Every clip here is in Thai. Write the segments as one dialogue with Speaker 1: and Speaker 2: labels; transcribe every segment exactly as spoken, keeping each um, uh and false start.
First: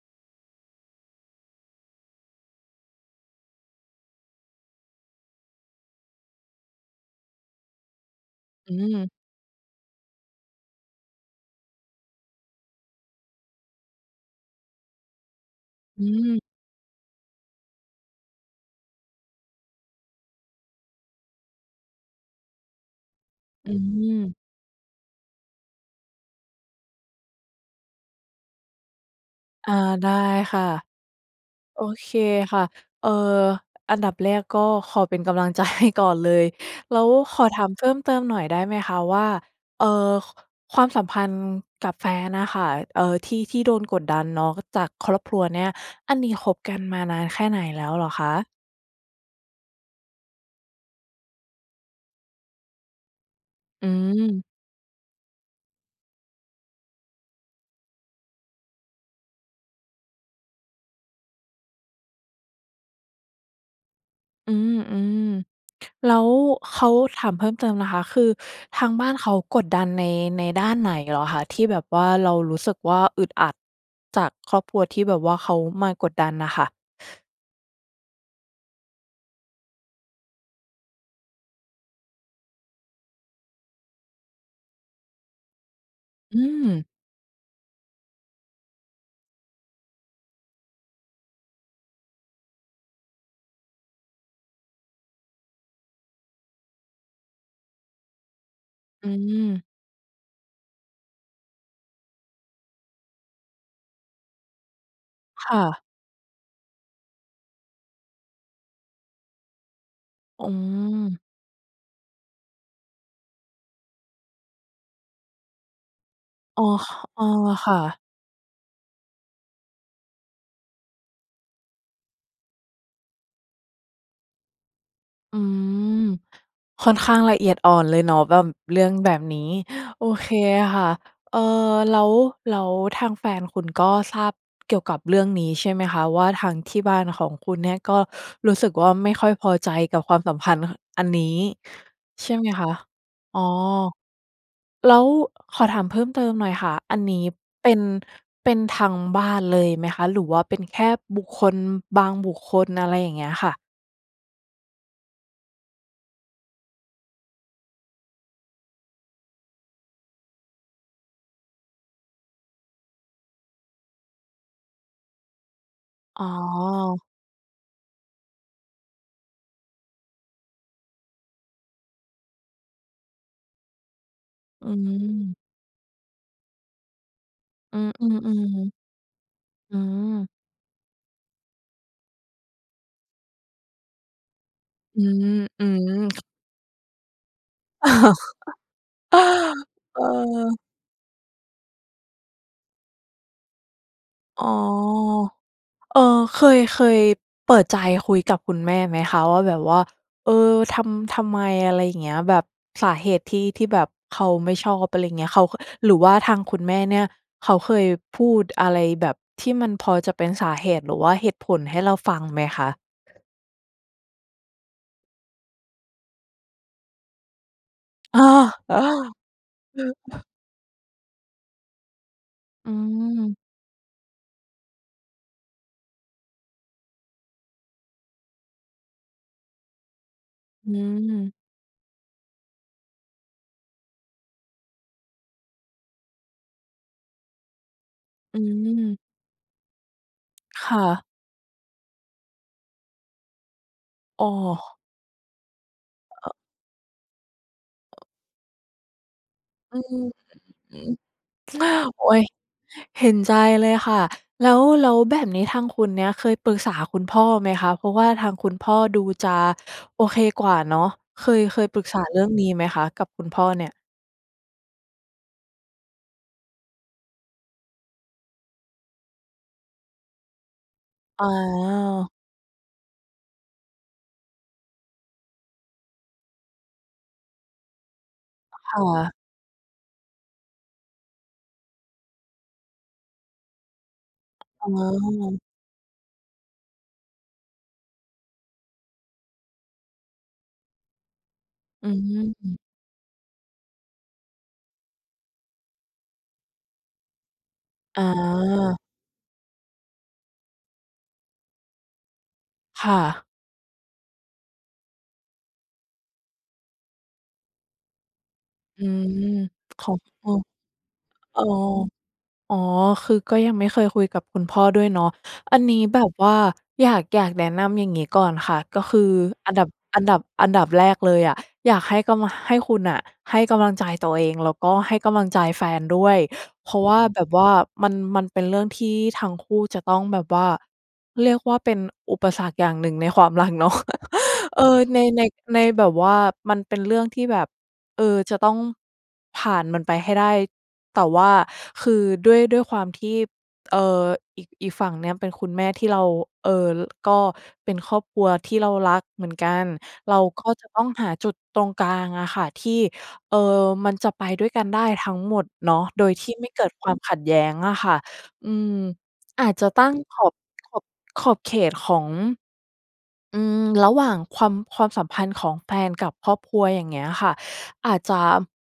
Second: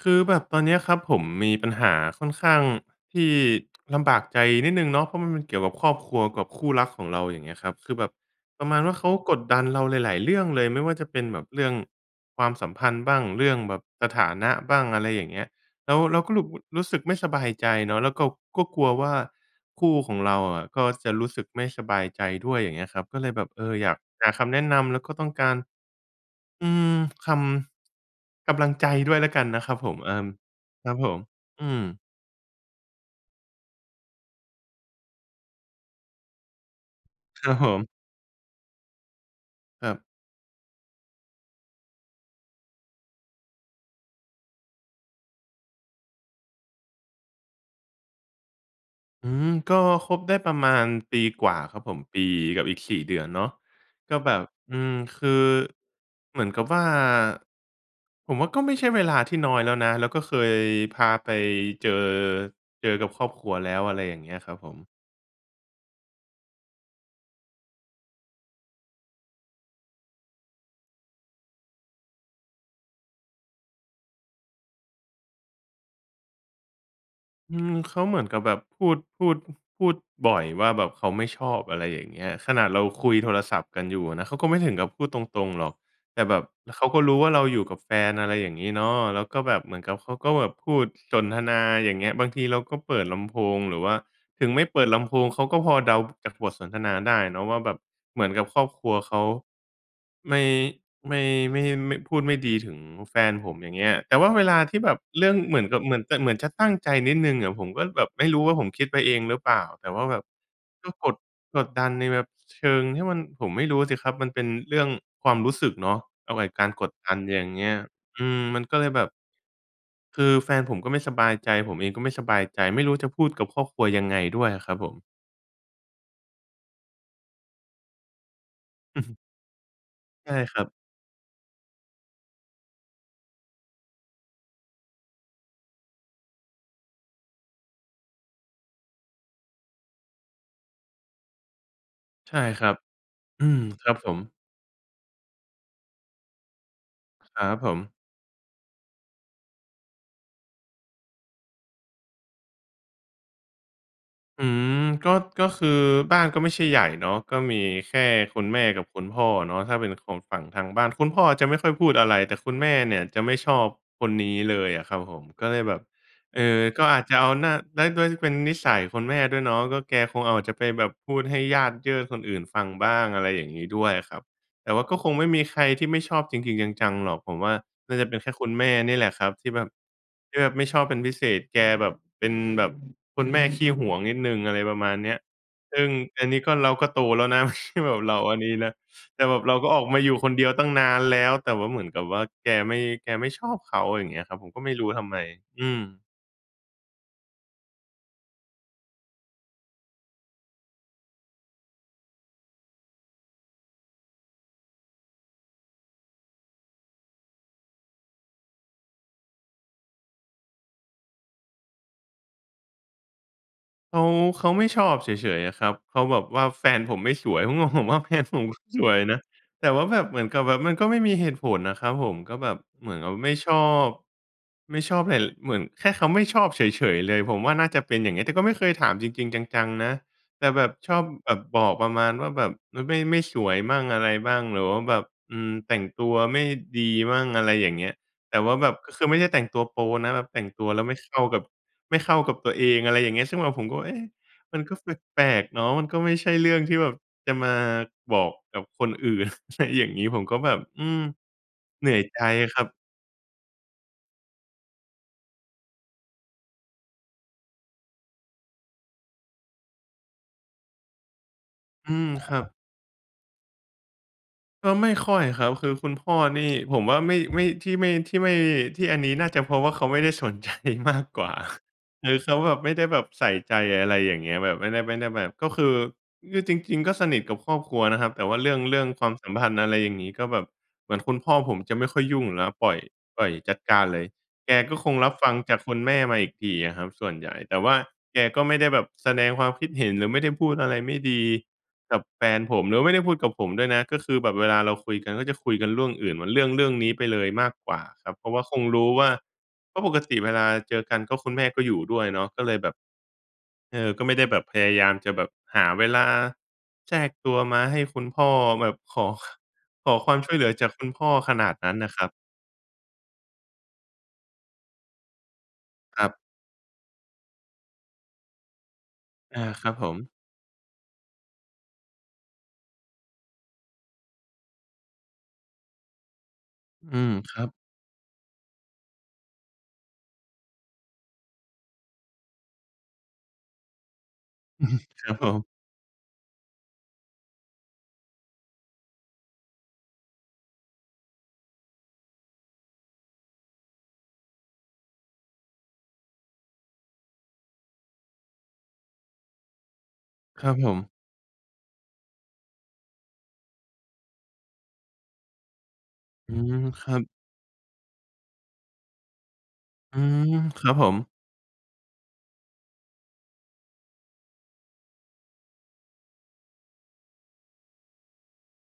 Speaker 1: คือแบบตอนเนี้ยครับผมมีปัญหาค่อนข้างที่ลำบากใจนิดหนึ่งเนาะ เพราะมัน มันเกี่ยวกับครอบครัว กับคู่รักของเรา อย่างเงี้ยครับ คือแบบปร
Speaker 2: อ
Speaker 1: ะ
Speaker 2: ื
Speaker 1: มาณว่า เขา
Speaker 2: ม
Speaker 1: กดดันเราหลาย ๆ เรื่องเลย ไม่ว่าจะเป็นแบบเรื่องความสัมพันธ์บ้าง เรื่องแบบสถานะบ้าง อะไรอย่างเงี้ย แล้
Speaker 2: อ
Speaker 1: วเราก็ร
Speaker 2: ืม
Speaker 1: ู้ บ รู้สึกไม่สบายใจเนาะ แล้วเราก็ ก็กลัวว่าคู่ของเราอะก็จะรู้สึกไม่สบายใจด้วย อย่างเงี้ยครับ ก็เลยแบบ เอ
Speaker 2: อื
Speaker 1: อ อยากหา
Speaker 2: ม
Speaker 1: คำแนะนำ แล้วก็ต้องการ อืม คำ กำลังใจด้วยแล้วกันนะค
Speaker 2: อ
Speaker 1: ร
Speaker 2: า
Speaker 1: ับผม
Speaker 2: ได
Speaker 1: อ
Speaker 2: ้
Speaker 1: า
Speaker 2: ค่ะ
Speaker 1: ครับผม อื
Speaker 2: โอ
Speaker 1: ม
Speaker 2: เคค่ะ เอ่อ อันดับแรกก็ขอเป็นกำลัง ใจ ให้ก่อนเลย แล้วข
Speaker 1: ค
Speaker 2: อ
Speaker 1: รั
Speaker 2: ถ
Speaker 1: บ
Speaker 2: า
Speaker 1: ผ
Speaker 2: มเ
Speaker 1: ม
Speaker 2: พิ่มเติมหน่อยได้ไหมคะว่า เอ
Speaker 1: ค
Speaker 2: ่อ
Speaker 1: รับ
Speaker 2: ค ความสัมพันธ์กับแฟนน่ะค่ะ เอ่อ ที่ ที่โดนกดดันเนาะจากครอบครัวเนี่ย อันนี้คบกันมานานแค่ไหนแล้วเหรอคะ?
Speaker 1: อืม ก็คบได้ประมาณปีกว่าครับผม ปีกับอีก สี่ เดือนเนาะ
Speaker 2: อื
Speaker 1: ก็แบ
Speaker 2: ม
Speaker 1: บ อืม คือเหมือนกับว่า ผมว่าก็ไม่ใช่เวลาที่น้อยแล้วนะ แล้วก็เคยพาไปเจอ เจอกับครอบครัวแล้ว อะไรอย่างเงี้ย
Speaker 2: อ
Speaker 1: ค
Speaker 2: ื
Speaker 1: รับผม
Speaker 2: ม ๆ แล้วเขา ถามเพิ่มเติมนะคะ คือทางบ้านเขากดดันใน ในด้านไหนเหรอคะ ที่แบบว่าเรารู้สึกว่า อึดอัดจากครอบครัวที่แบบว่าเขามากดดันน่ะค่ะ?
Speaker 1: อืม เขาเหมือนกับแบบพูด พูด อ พูดบ่อยว่าแบบเขาไม่ชอบ อะไรอย่างเงี้ย ขนาดเราคุยโทรศัพท์กันอยู่อะนะ เขาก็ไม่ถึงกับพูดตรง ๆ หรอก แต่แ
Speaker 2: อ
Speaker 1: บ
Speaker 2: ื
Speaker 1: บ ล
Speaker 2: ม
Speaker 1: เขาก็รู้ว่าเราอยู่กับแฟน อะไรอย่างงี้เนาะ แล้วก็แบบเหมือนกับเขาก็แบบพูด สนทนา อย่างเงี้ย บางทีเราก็เปิดลำโพง หรือว่าถึงไม่เปิดลำโพงเขาก็พอเดา บ จากบทสนทนาได้เนาะว่าแบบเหมือนกับครอบครัว
Speaker 2: อื
Speaker 1: เขา
Speaker 2: ม
Speaker 1: ไม่ ไม่ ไม่ ไม่ พูดไม่ดีถึงแฟนผม อย่างเงี้ย แต่ว่าเวลาที่แบบเรื่อง
Speaker 2: ค
Speaker 1: เห
Speaker 2: ่
Speaker 1: มือนกั
Speaker 2: ะ
Speaker 1: บ เหมือนจะ เหมือนจะตั้งใจนิดหนึ่งอะ ผมก็แบบไม่รู้ว่าผมคิดไปเองหรือเปล่า แต่ว่าแบบ
Speaker 2: อื
Speaker 1: ก็กด
Speaker 2: อ
Speaker 1: กดดันในแบบเชิงที่มัน ผมไม่รู้สิครับ มันเป็นเรื่องความรู้สึกเนาะ เอาไอ้
Speaker 2: อ๋
Speaker 1: ก
Speaker 2: อ
Speaker 1: ารก
Speaker 2: ค
Speaker 1: ดดัน
Speaker 2: อ๋อ
Speaker 1: อย่างเง
Speaker 2: ค
Speaker 1: ี้
Speaker 2: ่
Speaker 1: ย
Speaker 2: ะ
Speaker 1: อืม มันก็เลยแบบ คือแฟนผมก็ไม่สบายใจ ผมเองก็ไม่สบายใจ ไม่รู้จะพูดกับครอบครัวยังไงด้วยอะครับผม
Speaker 2: อืม ค่อนข้างละเอียดอ่อนเลยเนาะแบบ เรื่อง
Speaker 1: อื
Speaker 2: แบ
Speaker 1: ม
Speaker 2: บนี้ โอเ
Speaker 1: ใ
Speaker 2: ค
Speaker 1: ช่ครับ
Speaker 2: ค่ะ เอ่อ แล้ว แล้วทางแฟนคุณก็ทราบเกี่ยวกับเรื่องนี้ใช่ไหมคะ ว่าทางที่บ้านของคุณเนี่ยก็รู้สึกว่า ไม่ค่อยพอใจกับความสัมพันธ์ ค อันนี้ ใช
Speaker 1: ใ
Speaker 2: ่
Speaker 1: ช่
Speaker 2: ไหม
Speaker 1: ค
Speaker 2: ค
Speaker 1: รั
Speaker 2: ะ?
Speaker 1: บ
Speaker 2: อ๋อ
Speaker 1: อืม ครับผม
Speaker 2: แล้วขอถามเพิ่มเติมหน่อยค่ะ อันนี้
Speaker 1: ครับ
Speaker 2: เป
Speaker 1: ผ
Speaker 2: ็น
Speaker 1: ม
Speaker 2: เป็นทั้งบ้านเลยไหมคะ หรือว่าเป็นแค่บุคคลบางบุคคล อะไรอย่างเงี้ยค่ะ?
Speaker 1: อืม ก็ ก็คือบ้านก็ไม่ใช่ใหญ่เนาะ ก็มีแค่คุณแม่กับคุณพ่อเนาะ ถ้าเป็นของฝั่งทางบ้าน คุณพ่ออะจะไม่ค่อยพูดอะไร แต่คุณแม่เนี่ยจะไม่ชอบคนนี้เลยอะครับผม ก็เลยแบบ
Speaker 2: อ๋อ
Speaker 1: เอ่อ ก็อาจจะเอาหน้า ได้ ด้วยเป็นนิสัยคุณแม่ด้วยเนาะ ก็แกคงอาจจะไปแบบพูดให้ญาติเยิดคนอื่นฟังบ้าง อะไรอย่างงี้ด้วยอะครับ
Speaker 2: อ
Speaker 1: แต่
Speaker 2: ื
Speaker 1: ว่าก็คงไม่
Speaker 2: ม
Speaker 1: มีใครที่ไม่ชอบจริง ๆ จัง ๆ หรอก ผมว่า
Speaker 2: อืม
Speaker 1: น่าจะเป็นแค่คุณแม่
Speaker 2: ๆ
Speaker 1: นี่แหละครับที่แบ
Speaker 2: ๆ
Speaker 1: บ
Speaker 2: อืม
Speaker 1: ที่แบบไม่ชอบเป็นพิเศษ แกแบบ เป็นแบบคุณแม่ขี้หวงนิดหนึ่ง อะไรประมาณ
Speaker 2: อื
Speaker 1: เนี้ย
Speaker 2: ม อื
Speaker 1: ซึ่
Speaker 2: ม
Speaker 1: ง
Speaker 2: ค
Speaker 1: อันนี้ก็เราก็โตแล้วนะ ไม่ใช่แบบเราอันนี้นะ แต่แบบเราก็ออกมาอยู่คนเดียว
Speaker 2: เออ
Speaker 1: ตั้งนานแล้ว แต่ว่าเหมือนกับว่าแกไม่ แกไม่ชอบเขา อะไรอย่างเงี้ยครับ
Speaker 2: อ๋
Speaker 1: ผ
Speaker 2: อ
Speaker 1: มก็ไม่รู้ว่าทำไม อื
Speaker 2: เออ
Speaker 1: ม
Speaker 2: เคย เคยเปิดใจคุยกับคุณแม่ไหมคะ ว่าแบบว่า เออ ทำ ทำไม อะไรอย่างเงี้ย แบบสาเหตุที่ ที่แบบเขาไม่ชอบ อะไรอย่างเงี้ย เขา หรือว่าทางคุณแม่เนี่ยเขาเคยพูดอะไรแบบที่มันพอจะเป็นสาเหตุ หรือว่าเหตุผลให้เราฟังไหมคะ?
Speaker 1: เขา เขาไม่ชอบเฉย ๆ อะครับ เขาแบบว่าแฟนผมไม่สวย ผมก็ผมว่าแฟนผม ก็สวยนะ แต่ว่าแบบเหมือนกับแบบมันก็ไม่มีเหตุผลน่ะครับผม ก็แบบ
Speaker 2: อื
Speaker 1: เหมือนกับว่าไม
Speaker 2: ม
Speaker 1: ่ชอบ ไม่ชอบเห็น เหมือนแค่เขาไม่ชอบเฉย ๆ เลย ผมว่าน่าจะเป็นอย่างเงี้ย แต่ก็ไม่เคยถามจริง ๆ จัง ๆ นะ แต่แบ
Speaker 2: อื
Speaker 1: บชอบแ
Speaker 2: ม
Speaker 1: บบบอกประมาณว่าแบบ เออ "ไม่ ไม่สวยมั่ง อะไรบ้าง" หรือว่าแบบ อืม "แต่งตัวไม่ดีมั่ง" อะไรอย่างเงี้ย แต
Speaker 2: อื
Speaker 1: ่ว่าแบบ ก็
Speaker 2: ม
Speaker 1: คือไม่ใช่แต่งตัวโป๊นะ แบบแต่งต
Speaker 2: ค
Speaker 1: ัวแ
Speaker 2: ่
Speaker 1: ล้วไม่
Speaker 2: ะ
Speaker 1: เข้ากับ ไม่เข้ากับตัวเอง อะไรอย่างเงี้ย ซึ่งแบบผมก็ เอ๊ะ
Speaker 2: โอ
Speaker 1: มัน
Speaker 2: ้
Speaker 1: ก็แปลก ๆ เนาะ มันก็ไม่ใช่เรื่องที่แบบจะมาบอกกับคนอื่น อะไร
Speaker 2: อื
Speaker 1: อ
Speaker 2: อ
Speaker 1: ย่างงี้ ผมก็แบบ
Speaker 2: อื
Speaker 1: อื
Speaker 2: อ
Speaker 1: ม เหนื่อ
Speaker 2: โอ
Speaker 1: ย
Speaker 2: ๊
Speaker 1: ใจ
Speaker 2: ย
Speaker 1: ครับ
Speaker 2: เห็นใจเลยค่ะ แล้ว แล้วแบบนี้ทางคุณเนี้ยเคยปรึกษาคุณพ่อไหมคะ เพราะว่าทางคุณพ่อดูจะโอเคกว่าเนาะ เคย เคยปรึก
Speaker 1: อื
Speaker 2: ษา
Speaker 1: ม
Speaker 2: เรื่อ
Speaker 1: ค
Speaker 2: ง
Speaker 1: รั
Speaker 2: นี
Speaker 1: บ
Speaker 2: ้ไหมคะกับคุณ พ่อเนี่ย?
Speaker 1: ก็ไม่ค่อยครับ คือคุณพ่อนี่ผมว่าไม่ ไม่ ที่ไม่ ที่ไม่ ที่อันนี้น่าจะเพราะว่า เขาไม่ได้สน ใจมากกว่า ค
Speaker 2: อา
Speaker 1: ือเขาแบบไม่ได้แบบใส่ใจ อะไรอย่างเงี้ย แบบไม่ได้ ไม่ได้แบบ ก็คือ อือ จริง ๆ ก็สนิทกับครอบครัวนะครับ แต่ว่าเรื่อง
Speaker 2: ค
Speaker 1: เร
Speaker 2: ่
Speaker 1: ื่องควา
Speaker 2: ะ
Speaker 1: มสัมพันธ์ อะไรอย่างงี้ ก็แบบเหมือนคุณพ่อผมจะไม่ค่อยยุ่งอยู่แล้ว ปล่อย ปล่อยจัดการเลย แก
Speaker 2: อ๋
Speaker 1: ก็คงรับฟัง
Speaker 2: อ
Speaker 1: จากคุณแม่มาอีกทีอะครับส่วนใหญ่ แต่ว่าแกก็ไม่ได้แบบแสดงความคิดเห็น หรือไม่ได้พูดอะไรไม่ดี
Speaker 2: อื
Speaker 1: กับแฟนผ
Speaker 2: ม
Speaker 1: ม หรือไม่ได้พูดกับผมด้วยนะ ก็คือแบบเวลาเราคุยกันก็จะคุยกันร่วงอื่น ว เรื่อง เรื่องนี้ไปเลยมากกว่า
Speaker 2: อ
Speaker 1: ครับ เพราะว่าคง
Speaker 2: า
Speaker 1: รู้ว่า เพราะปกติเวลาเจอกัน ก็คุณแม่ก็อยู่ด้วยเนาะ ก็เลยแบบ
Speaker 2: ค่ะ
Speaker 1: เออ ก็ไม่ได้แบบพยายามจะแบบหาเวลาแทรกตัว มาให้คุณพ่อแบบ
Speaker 2: อื
Speaker 1: ขอ
Speaker 2: ม
Speaker 1: ข
Speaker 2: ข
Speaker 1: ข
Speaker 2: อ
Speaker 1: อ
Speaker 2: ง
Speaker 1: ความ
Speaker 2: เอ
Speaker 1: ช
Speaker 2: อ
Speaker 1: ่วยเหลือจากคุณพ่อข
Speaker 2: อ๋อ
Speaker 1: นาดนั้นน่ะครับ
Speaker 2: อ๋อ คือก็ยังไม่เคยคุยกับคุณพ่อด้วยเนาะ อันนี้แบ
Speaker 1: ครั
Speaker 2: บ
Speaker 1: บ
Speaker 2: ว่าอยาก อยากแนะนำอย่างงี้ก่อนค่ะ ก็คือ
Speaker 1: อา
Speaker 2: อันดั
Speaker 1: ค
Speaker 2: บ
Speaker 1: รับผ
Speaker 2: อัน
Speaker 1: ม
Speaker 2: ดับ อันดับแรกเลยอะ อยากให้กำ ให้คุณน่ะให้กำลังใจตัวเอง แล้วก็ให้กำลังใจแฟนด้วย เพราะว
Speaker 1: อื
Speaker 2: ่า
Speaker 1: ม
Speaker 2: แบบ
Speaker 1: คร
Speaker 2: ว
Speaker 1: ั
Speaker 2: ่า
Speaker 1: บ
Speaker 2: มัน มันเป็นเรื่องที่ทั้งคู่จะต้องแบบว่า เรียกว่าเป็นอุปสรรคอย่างหนึ่งในความรักเนาะ เอ
Speaker 1: อือ
Speaker 2: อ ใน
Speaker 1: ครับ
Speaker 2: ใน
Speaker 1: ผม
Speaker 2: ในแบบว่า มันเป็นเรื่องที่แบบ เอ่อ จะต้องผ่านมันไปให้ได้ แต่ว่าคือด้วย ด้วยความที่ เอ่อ อีก อีกฝั่งเนี้ยเป็นคุณแม่ที่เรา เอ่อ ล ก็เป็นครอบครัวที่เรารักเหมือนกัน เราก
Speaker 1: คร
Speaker 2: ็
Speaker 1: ับ
Speaker 2: จะ
Speaker 1: ผ
Speaker 2: ต้อง
Speaker 1: ม
Speaker 2: หาจุดตรงกลางอะค่ะ ที่ เอ่อ มันจะไปด้วยกันได้ทั้งหมดเนาะ โดยที
Speaker 1: อื
Speaker 2: ่ไม่
Speaker 1: ม
Speaker 2: เกิด
Speaker 1: ค
Speaker 2: คว
Speaker 1: ร
Speaker 2: า
Speaker 1: ั
Speaker 2: ม
Speaker 1: บ
Speaker 2: ขัดแย้งอะค่ะ อืม อาจจะตั้ง
Speaker 1: อื
Speaker 2: ข
Speaker 1: ม
Speaker 2: อบ
Speaker 1: คร
Speaker 2: ข
Speaker 1: ับ
Speaker 2: อ
Speaker 1: ผ
Speaker 2: บ
Speaker 1: ม
Speaker 2: ขอบเขตของ อืม ระหว่างความ ความสัมพันธ์ของแฟนกับครอบครัว อย่างเงี้ยค่ะ อาจจะ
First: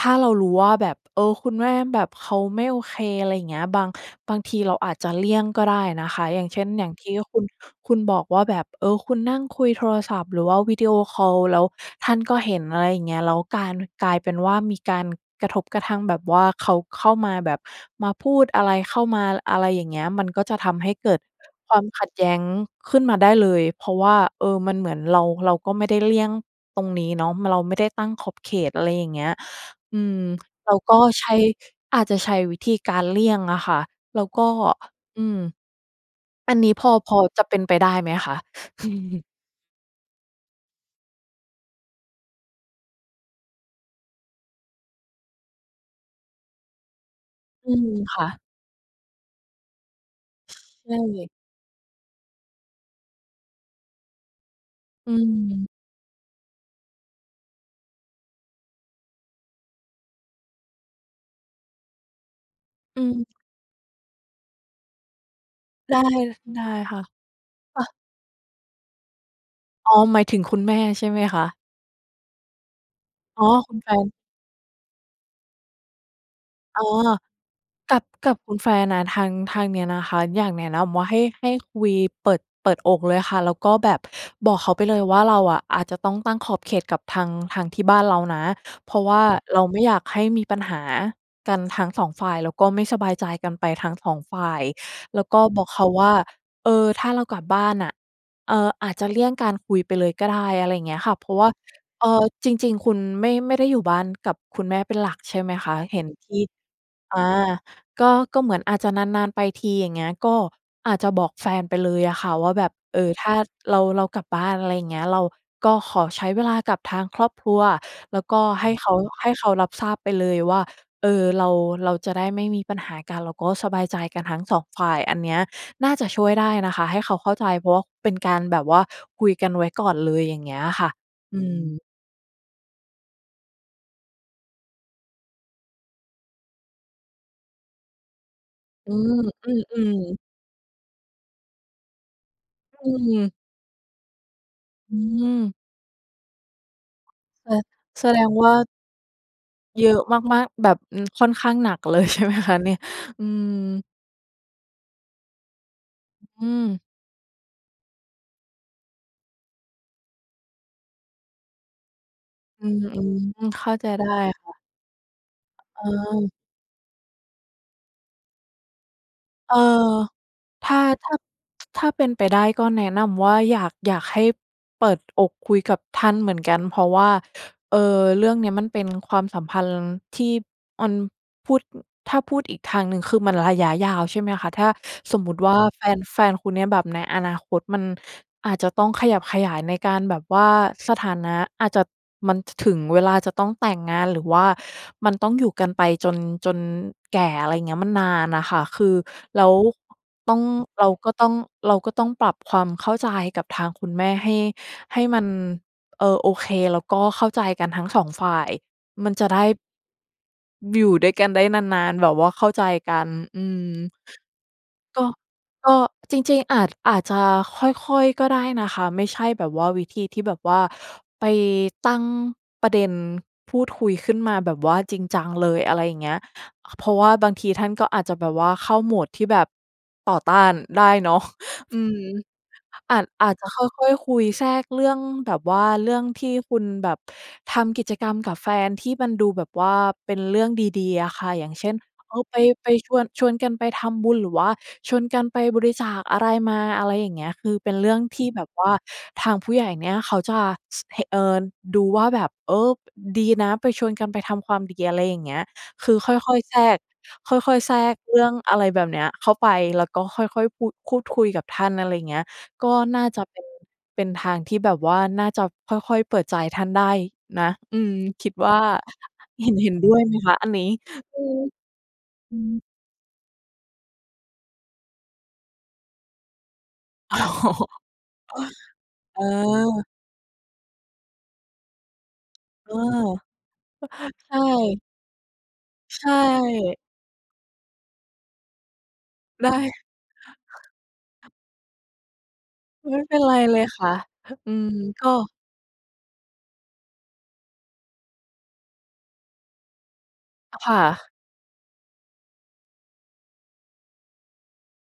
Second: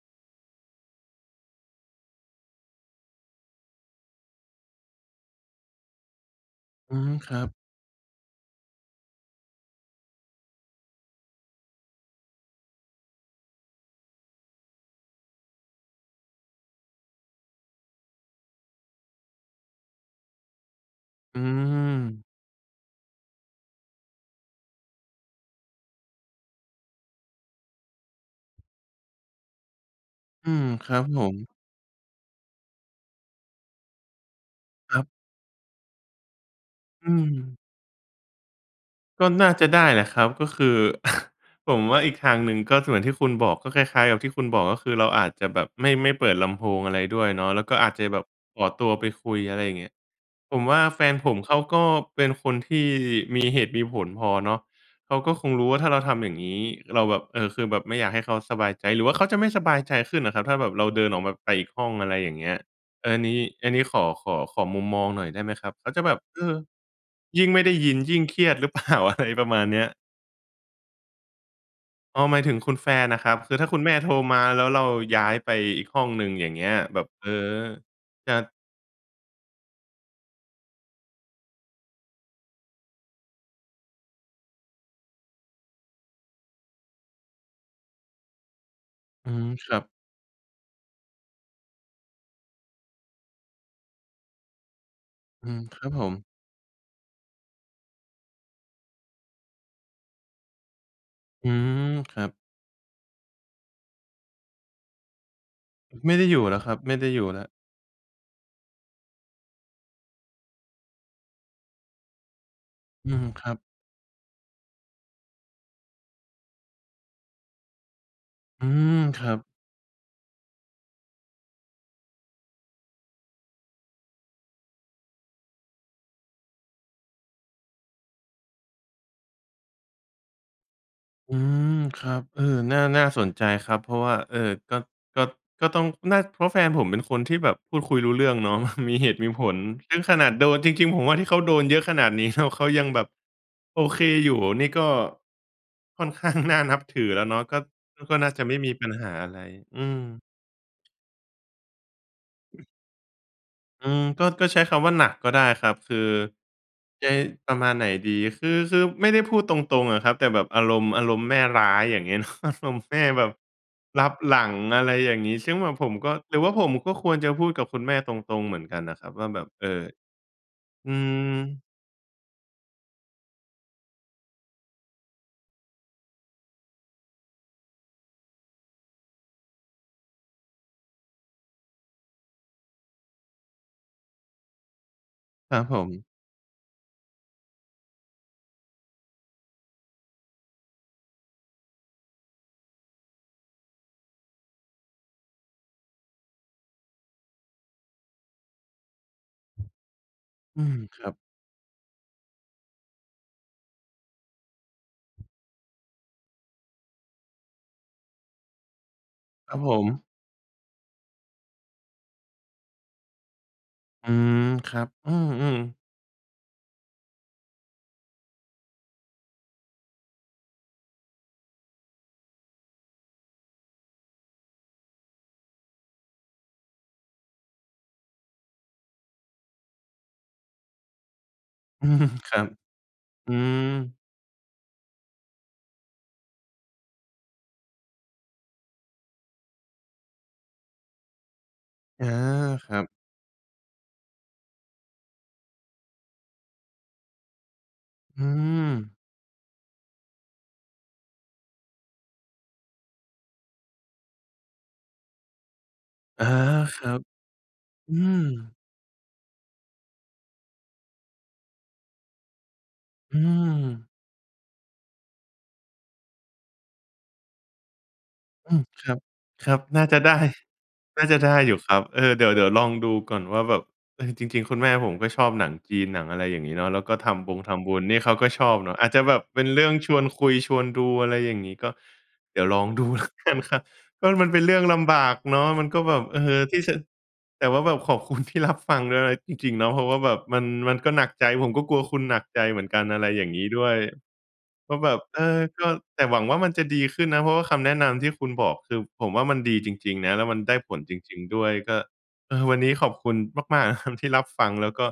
Speaker 2: ถ้าเรารู้ว่าแบบ เออ คุณแม่แบบเขาไม่โอเค อะไรอย่างเงี้ย บาง บางทีเราอาจจะเลี่ยงก็ได้นะคะ อย่างเช่น อย่า
Speaker 1: อ
Speaker 2: ง
Speaker 1: ื
Speaker 2: ท
Speaker 1: ม
Speaker 2: ี่
Speaker 1: ค
Speaker 2: ค
Speaker 1: รั
Speaker 2: ุณ
Speaker 1: บ
Speaker 2: คุณบอกว่าแบบ เออ คุณนั่งคุยโทรศัพท์ หรือว่าวิดีโอคอลแล้วท่านก็เห็น อะไรอย่างเงี้ย แล้วการ กลายเป็นว่ามีการกระทบกระทั่งแบบว่าเขาเข้ามาแบบมาพูดอะไร เข้ามา อะไรอย่างเงี้ย มันก็จะทำให้เกิด
Speaker 1: อื
Speaker 2: ความขัดแย
Speaker 1: ม
Speaker 2: ้งขึ้นมาได้เลย เพราะว่า เออ มันเหมือนเรา เราก็ไม่ได้เลี่ยงตรงนี้เนาะ ม เราไม่ได้ตั้งขอบเขต อะไรอย่างเงี้ย อืม
Speaker 1: อืม
Speaker 2: เรา
Speaker 1: ค
Speaker 2: ก
Speaker 1: ร
Speaker 2: ็
Speaker 1: ับผ
Speaker 2: ใช้
Speaker 1: ม
Speaker 2: อาจจะใช้วิธีการเลี่ยงอะค่ะ แล้วก็
Speaker 1: ครับ
Speaker 2: อืม อันนี้พอ
Speaker 1: อ
Speaker 2: พ
Speaker 1: ื
Speaker 2: อจะเป็
Speaker 1: ม
Speaker 2: นไปได้ไหมคะ?
Speaker 1: ก็น่าจะได้แหละครับ ก็คือ ผมว่าอีกทางหนึ่งก็ ท เหมือนที่คุณบอก ก็คล้าย ๆ กับที่คุณบอก ก็คือเราอาจจะแบบไม่ ไม่เปิดลำโพงอะไรด้วยเนาะ แล้ว
Speaker 2: อื
Speaker 1: ก็อ
Speaker 2: ม
Speaker 1: าจจะ
Speaker 2: ค
Speaker 1: แบ
Speaker 2: ่
Speaker 1: บ
Speaker 2: ะ
Speaker 1: ขอตัวไปคุย อะไรอย่างเงี้ย ผมว่า
Speaker 2: นั
Speaker 1: แ
Speaker 2: ่
Speaker 1: ฟ
Speaker 2: น
Speaker 1: น
Speaker 2: สิ
Speaker 1: ผมเขาก็เป็นคนที่มีเหตุมีผลพอเนาะ
Speaker 2: อ
Speaker 1: เ
Speaker 2: ื
Speaker 1: ขาก็คงร
Speaker 2: ม
Speaker 1: ู้ว่าถ้าเราทำอย่างงี้ เราแบบ เอ่อ คือแบบไม่อยากให้เขาสบายใจ หรือว่าเขาจะไม่สบายใจขึ้นอะครับ ถ้าแบบเราเดินออก แบบไปอีกห้อง อะไรอย่างเงี้ย
Speaker 2: อื
Speaker 1: เออ อันน
Speaker 2: ม
Speaker 1: ี้ อันนี้ขอ ขอ ขอมุมมองหน่อยได้ไหมครับ? เขา
Speaker 2: ได้
Speaker 1: จะแบบ
Speaker 2: ล
Speaker 1: เออ
Speaker 2: ได้ค่ะ
Speaker 1: ยิ่งไม่ได้ย
Speaker 2: อ
Speaker 1: ิน ยิ่งเครียดหรือ เปล่า? อะ ไรประมาณเนี้ย
Speaker 2: อ๋อ หมายถึงคุณแม่ใช่ไหมคะ?
Speaker 1: อ๋อ หมายถึงคุณแฟนอะครับ
Speaker 2: อ๋อ
Speaker 1: คือถ้า
Speaker 2: คุ
Speaker 1: ค
Speaker 2: ณ
Speaker 1: ุณ
Speaker 2: แ
Speaker 1: แ
Speaker 2: ฟ
Speaker 1: ม่โท
Speaker 2: น
Speaker 1: รมาแล้วเราย้ายไปอีกห้องหนึ่ง อย่างเงี้ย
Speaker 2: อ๋อ
Speaker 1: แบบ เอ่อ
Speaker 2: กับ
Speaker 1: จ
Speaker 2: ก
Speaker 1: ะ
Speaker 2: ับคุณแฟนนะ ทาง ทางเนี้ยนะคะ อยากแนะนำว่าให้ ให้คุยเปิด เปิดอกเลยค่ะ แล้วก็แบบบอกเขาไปเลยว่าเราอะอาจจะต้องตั้งขอบเขตกับทาง ทางที่บ้านเรานะ เพราะว่า
Speaker 1: อืม
Speaker 2: เรา
Speaker 1: คร
Speaker 2: ไม
Speaker 1: ั
Speaker 2: ่
Speaker 1: บ
Speaker 2: อยากให้มีปัญหากันทั้ง สอง ฝ่าย แล้วก็ไม่สบายใจกันไปทั้ง สอง ฝ่าย แล้วก็
Speaker 1: อื
Speaker 2: บ
Speaker 1: ม
Speaker 2: อก
Speaker 1: ค
Speaker 2: เข
Speaker 1: ร
Speaker 2: า
Speaker 1: ับผ
Speaker 2: ว่า
Speaker 1: ม
Speaker 2: เออ ถ้าเรากลับบ้านน่ะ เออ อาจจะเลี่ยงการคุยไปเลยก็ได้ อะไรอย่างเงี้ยค่ะ เพราะว
Speaker 1: อ
Speaker 2: ่
Speaker 1: ื
Speaker 2: า
Speaker 1: ม
Speaker 2: เออ
Speaker 1: ครับ
Speaker 2: จริง ๆ คุณไม่ ไม่ได้อยู่บ้านกับคุณแม่เป็นหลักใช่ไหมคะ
Speaker 1: อ
Speaker 2: เห็น
Speaker 1: ไม่ได
Speaker 2: ท
Speaker 1: ้อย
Speaker 2: ี่
Speaker 1: ู่แล้วครับ ไม่ได้
Speaker 2: อา
Speaker 1: อยู่แล้ว
Speaker 2: ก็ ก็เหมือนอาจจะนาน ๆ ไปที อย่างเงี้ย ก็อาจจะบอกแฟนไปเลยอะค่ะว่าแบบ เอ
Speaker 1: อื
Speaker 2: อ ถ
Speaker 1: ม
Speaker 2: ้า
Speaker 1: ครับ
Speaker 2: เรา เรากลับบ้าน อะไรอย่างเงี้ย เราก็ขอใช้เวลากับทางครอบครัว แล้วก็
Speaker 1: อื
Speaker 2: ให้เข
Speaker 1: ม
Speaker 2: า
Speaker 1: ค
Speaker 2: ให
Speaker 1: ร
Speaker 2: ้
Speaker 1: ับ
Speaker 2: เขารับทราบไปเลยว่า เออ เรา เราจะได้ไม่มีปัญหากัน เราก็สบายใจกันทั้ง สอง ฝ่าย อันเนี้ยน่าจะช่วยได้นะคะ ให้เขาเข้าใจ เพราะว่าเป็นการแบบว่าคุยกันไว้ก่อนเลย อย่างเงี้ยค่ะ
Speaker 1: อ
Speaker 2: อ
Speaker 1: ื
Speaker 2: ื
Speaker 1: ม
Speaker 2: ม
Speaker 1: ครับ เออ น่า น่าสนใจครับ เพราะว่า เอ่อ ก็ ก็ ก็ต้อง น่า เพราะแฟนผมเป็นคนที่แบบพูดคุยรู้เรื่องเนาะ
Speaker 2: อื
Speaker 1: มีเห
Speaker 2: ม
Speaker 1: ตุมีผ
Speaker 2: อื
Speaker 1: ล ซ
Speaker 2: อ
Speaker 1: ึ่งข
Speaker 2: ๆ
Speaker 1: นาดโดน จริง ๆ ผมว่าที่เขาโดนเยอะขนาดนี้ แล้วเขา
Speaker 2: อ
Speaker 1: ยั
Speaker 2: ื
Speaker 1: งแบบ
Speaker 2: ม
Speaker 1: โอเคอยู่นี่ก็
Speaker 2: อืม
Speaker 1: ค่อน ข้าง น่านับถือแล้วเนาะ
Speaker 2: เออ
Speaker 1: ก็ ก็
Speaker 2: แส
Speaker 1: ก็
Speaker 2: ด
Speaker 1: น่
Speaker 2: ง
Speaker 1: าจะ
Speaker 2: ว่
Speaker 1: ไ
Speaker 2: า
Speaker 1: ม่มีปัญหาอะไร อื
Speaker 2: เยอะ
Speaker 1: ม
Speaker 2: มาก ๆ แบบ อืม ค่อนข้างหนัก เลย ใช่ไหมคะเนี่ย? อืม
Speaker 1: อืม ก็ ก็ใช้คำว่าหนักก็ได้ครับ คือ
Speaker 2: อืม
Speaker 1: ใช้ ประมาณไหนดี คือ คือไม่ได้พูดตรง ๆ อะครับ แต่แบบอารมณ์ อารมณ์แม่ร้าย อย่างเงี้ย เนาะ อา
Speaker 2: อื
Speaker 1: รมณ์ แม่
Speaker 2: ม
Speaker 1: แบบ
Speaker 2: ๆ เข้าใจ
Speaker 1: ล
Speaker 2: ได
Speaker 1: ั
Speaker 2: ้
Speaker 1: บห
Speaker 2: อ
Speaker 1: ล
Speaker 2: ะ
Speaker 1: ั
Speaker 2: ค่ะ
Speaker 1: ง อะไรอย่างงี้ ซึ่งแบบ
Speaker 2: เ
Speaker 1: ผมก็
Speaker 2: ออ
Speaker 1: หรือว่าผมก็ควรจะพูดกับคุณแม่ตรง ๆ เหมือนกันอะครับ ว่าแบบ
Speaker 2: เออ
Speaker 1: เออ
Speaker 2: ถ้า
Speaker 1: อื
Speaker 2: ถ้า
Speaker 1: ม
Speaker 2: ถ้าเป็นไปได้ก็แนะนำว่า อยาก อยากให้เปิดอกคุยกับท่านเหมือนกัน เพราะว่า เออ เรื่องเนี้ยมันเป็นความสัมพันธ์ที่มันพูด อ ถ้าพูดอีกทางหนึ่งคือมันระยะยาว ใช่ไหมคะ ถ้าสมมุติว่
Speaker 1: ค
Speaker 2: า
Speaker 1: รับผ
Speaker 2: แฟน
Speaker 1: ม
Speaker 2: แฟนคุณเนี่ย แบบในอนาคตมันอาจจะต้องขยับขยายในการแบบว่า สถานะอาจจะ มัน จ ถึงเวลาจะต้องแต่งงาน หรือว่ามันต้องอยู่กันไปจน จนแก่ อะไรอย่างเงี้ย มันนานอะค่ะ คือแล้ว ต้อง
Speaker 1: อืม
Speaker 2: เรา
Speaker 1: คร
Speaker 2: ก
Speaker 1: ั
Speaker 2: ็
Speaker 1: บ
Speaker 2: ต้อง เราก็ต้องปรับความเข้าใจกับทางคุณแม่ให้ ให้มัน เออ โอเค แล้วก็เข้าใจกันทั้ง สอง ฝ่าย มันจะได้
Speaker 1: ครับผม
Speaker 2: อยู่ด้วยกันได้นาน ๆ แบบว่าเข้าใจกัน อืม
Speaker 1: อืม ครับ
Speaker 2: ก็
Speaker 1: อืม
Speaker 2: ก
Speaker 1: ๆ
Speaker 2: ็ จริง ๆ อาจ อาจจะค่อย ๆ ก็ได้นะคะ ไม่ใช่แบบว่าวิธีที่แบบว่าไปตั้งประเด็นพูดคุยขึ้นมาแบบว่าจริงจังเลย อะไรอย่างเงี้ย ค เพราะว่าบางทีท่านก็อาจจะแบบว่าเข้าโหมดที่แบบต่อต้านได้เนาะ อื
Speaker 1: อื
Speaker 2: ม
Speaker 1: ม ครับ
Speaker 2: อาจ อ
Speaker 1: อ
Speaker 2: า
Speaker 1: ื
Speaker 2: จจะค่อย
Speaker 1: ม
Speaker 2: ๆ คุยแทรกเรื่องแบบว่า เรื่องที่คุณแบบทำกิจกรรมกับแฟนที่มันดูแบบว่าเป็นเรื่องดี ๆ อะค่ะ อย่างเช่น
Speaker 1: อา
Speaker 2: เออ ไป ไป
Speaker 1: ครับ
Speaker 2: ชวน ชวนกันไปทำบุญ หรือว่าชวนกันไปบริจาคอะไรมา อะไรอย่างเงี้ย คือเป็นเรื่องท
Speaker 1: อื
Speaker 2: ี่แบบว่า
Speaker 1: ม
Speaker 2: ทางผู้ใหญ่เนี่ยเขาจะ ซ ห เออ ดูว่าแบบ เออ บ ดีนะ ไปชวนกันไปทำความดี อะไรอย่างเงี้ย คือค่
Speaker 1: อา
Speaker 2: อย ๆ แทร
Speaker 1: ค
Speaker 2: ก
Speaker 1: รับ
Speaker 2: ค่อย ๆ แทร
Speaker 1: อื
Speaker 2: กเรื่อง อ
Speaker 1: ม
Speaker 2: ะไรแบบเนี้ย เข้าไป แล้วก็ค่อย ๆ พูด พูดคุยกับท่าน อะไรอย่างเงี้ย ก็น่า
Speaker 1: อื
Speaker 2: จะเป็น
Speaker 1: ม
Speaker 2: เป็นทางที่แบบว่าน่าจะค่อย ๆ เปิดใจท่านได้นะ อืม คิดว
Speaker 1: อ
Speaker 2: ่
Speaker 1: ื
Speaker 2: า
Speaker 1: ม ครับ
Speaker 2: เห
Speaker 1: ค
Speaker 2: ็
Speaker 1: ร
Speaker 2: น
Speaker 1: ับ
Speaker 2: เห็น
Speaker 1: น่า
Speaker 2: ด้
Speaker 1: จ
Speaker 2: ว
Speaker 1: ะ
Speaker 2: ย
Speaker 1: ไ
Speaker 2: ไ
Speaker 1: ด
Speaker 2: หม
Speaker 1: ้
Speaker 2: คะอันนี้?
Speaker 1: น่าจ
Speaker 2: อื
Speaker 1: ะได้
Speaker 2: ม
Speaker 1: อยู่ครับ เออ เดี๋ย
Speaker 2: อ
Speaker 1: ว
Speaker 2: ื
Speaker 1: เดี๋ยวล
Speaker 2: ม
Speaker 1: องดูก่อนว่าแบบ เออ จริง ๆ คุณแม่ผมก็ชอบหนังจีน หนังอะไรอย่างงี้เนาะ แล้วก็ท
Speaker 2: โอ้
Speaker 1: ำบ
Speaker 2: โ
Speaker 1: ง
Speaker 2: ฮ
Speaker 1: ทำบุญ นี่เขาก็ชอบเนาะ อาจจะแบ
Speaker 2: เออ
Speaker 1: บเป็
Speaker 2: เ
Speaker 1: นเรื่อง
Speaker 2: ออ
Speaker 1: ชวนคุย ชวนดู อะไรอย่างงี้ ก็เดี๋ยวลอง
Speaker 2: เออ
Speaker 1: ดู
Speaker 2: ฮ
Speaker 1: แล้วกันครับ ก็มั
Speaker 2: ใ
Speaker 1: น
Speaker 2: ช
Speaker 1: เ
Speaker 2: ่
Speaker 1: ป็นเรื่องลำบากเนาะ มันก็แบ
Speaker 2: ใช
Speaker 1: บ เออ ที่จะ
Speaker 2: ่
Speaker 1: แต่ว่าแบบขอบ คุณ ที่รับฟังด้วยนะ จ
Speaker 2: ไ
Speaker 1: ริง ๆ เนาะ
Speaker 2: ด
Speaker 1: เพร
Speaker 2: ้
Speaker 1: าะว่าแบบมัน มันก็หนักใจ ผมก็กลัวคุณหนักใจเหมือนกัน
Speaker 2: ไม
Speaker 1: อะ
Speaker 2: ่
Speaker 1: ไร
Speaker 2: เป็
Speaker 1: อ
Speaker 2: น
Speaker 1: ย่า
Speaker 2: ไ
Speaker 1: ง
Speaker 2: ร
Speaker 1: งี้
Speaker 2: เล
Speaker 1: ด
Speaker 2: ย
Speaker 1: ้วย
Speaker 2: ค่ะ ฮ อืม
Speaker 1: ก็แบบ
Speaker 2: ก็
Speaker 1: เออ ก็ แต่หวังว่ามันจะดีขึ้นนะ เพราะว่าคำแนะนำที่คุณบอกคือผมว่ามันดีจริง ๆ นะ แล้วมันได้
Speaker 2: ค
Speaker 1: ผ
Speaker 2: ่
Speaker 1: ลจ
Speaker 2: ะ
Speaker 1: ริง ๆ ด้วย ก็ เออ วันนี้ขอบคุณมาก ๆ นะครับที่รับฟัง แล้วก็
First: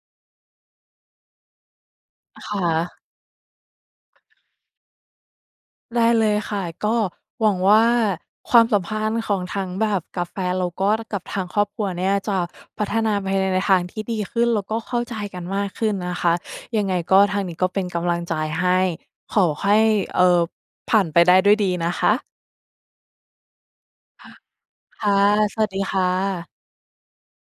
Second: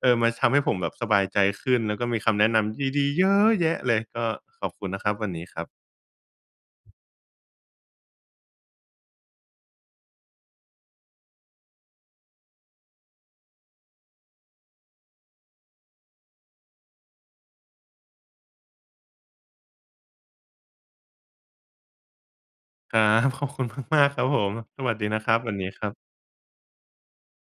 Speaker 1: เออ มันทำให้ผมแบบสบายใจขึ้น แล้วก็มีคำแน
Speaker 2: ค
Speaker 1: ะน
Speaker 2: ่ะ
Speaker 1: ำดี ๆ เยอะแยะเลย ก็ขอบคุณนะครับวันนี้ครับ
Speaker 2: ได้เลยค่ะ ก็หวังว่าความสัมพันธ์ของทั้งแบบกับแฟน แล้วก็ ด กับทางครอบครัวเนี่ยจะพัฒนาไปในทางที่ดีขึ้น แล้วก็เข้าใจกันมากขึ้นนะคะ ยังไงก็ทางนี้ก็เป็นกำลังใจให้ ขอให้ เอ่อ ผ่านไปได้ด้วยดีนะคะ
Speaker 1: ครับ ขอบคุณ มาก ๆ ครับผม สวัส
Speaker 2: ค
Speaker 1: ดี
Speaker 2: ่ะ
Speaker 1: นะครับ วั
Speaker 2: ส
Speaker 1: น
Speaker 2: ว
Speaker 1: นี
Speaker 2: ั
Speaker 1: ้
Speaker 2: สดี
Speaker 1: ครั
Speaker 2: ค
Speaker 1: บ
Speaker 2: ่ะ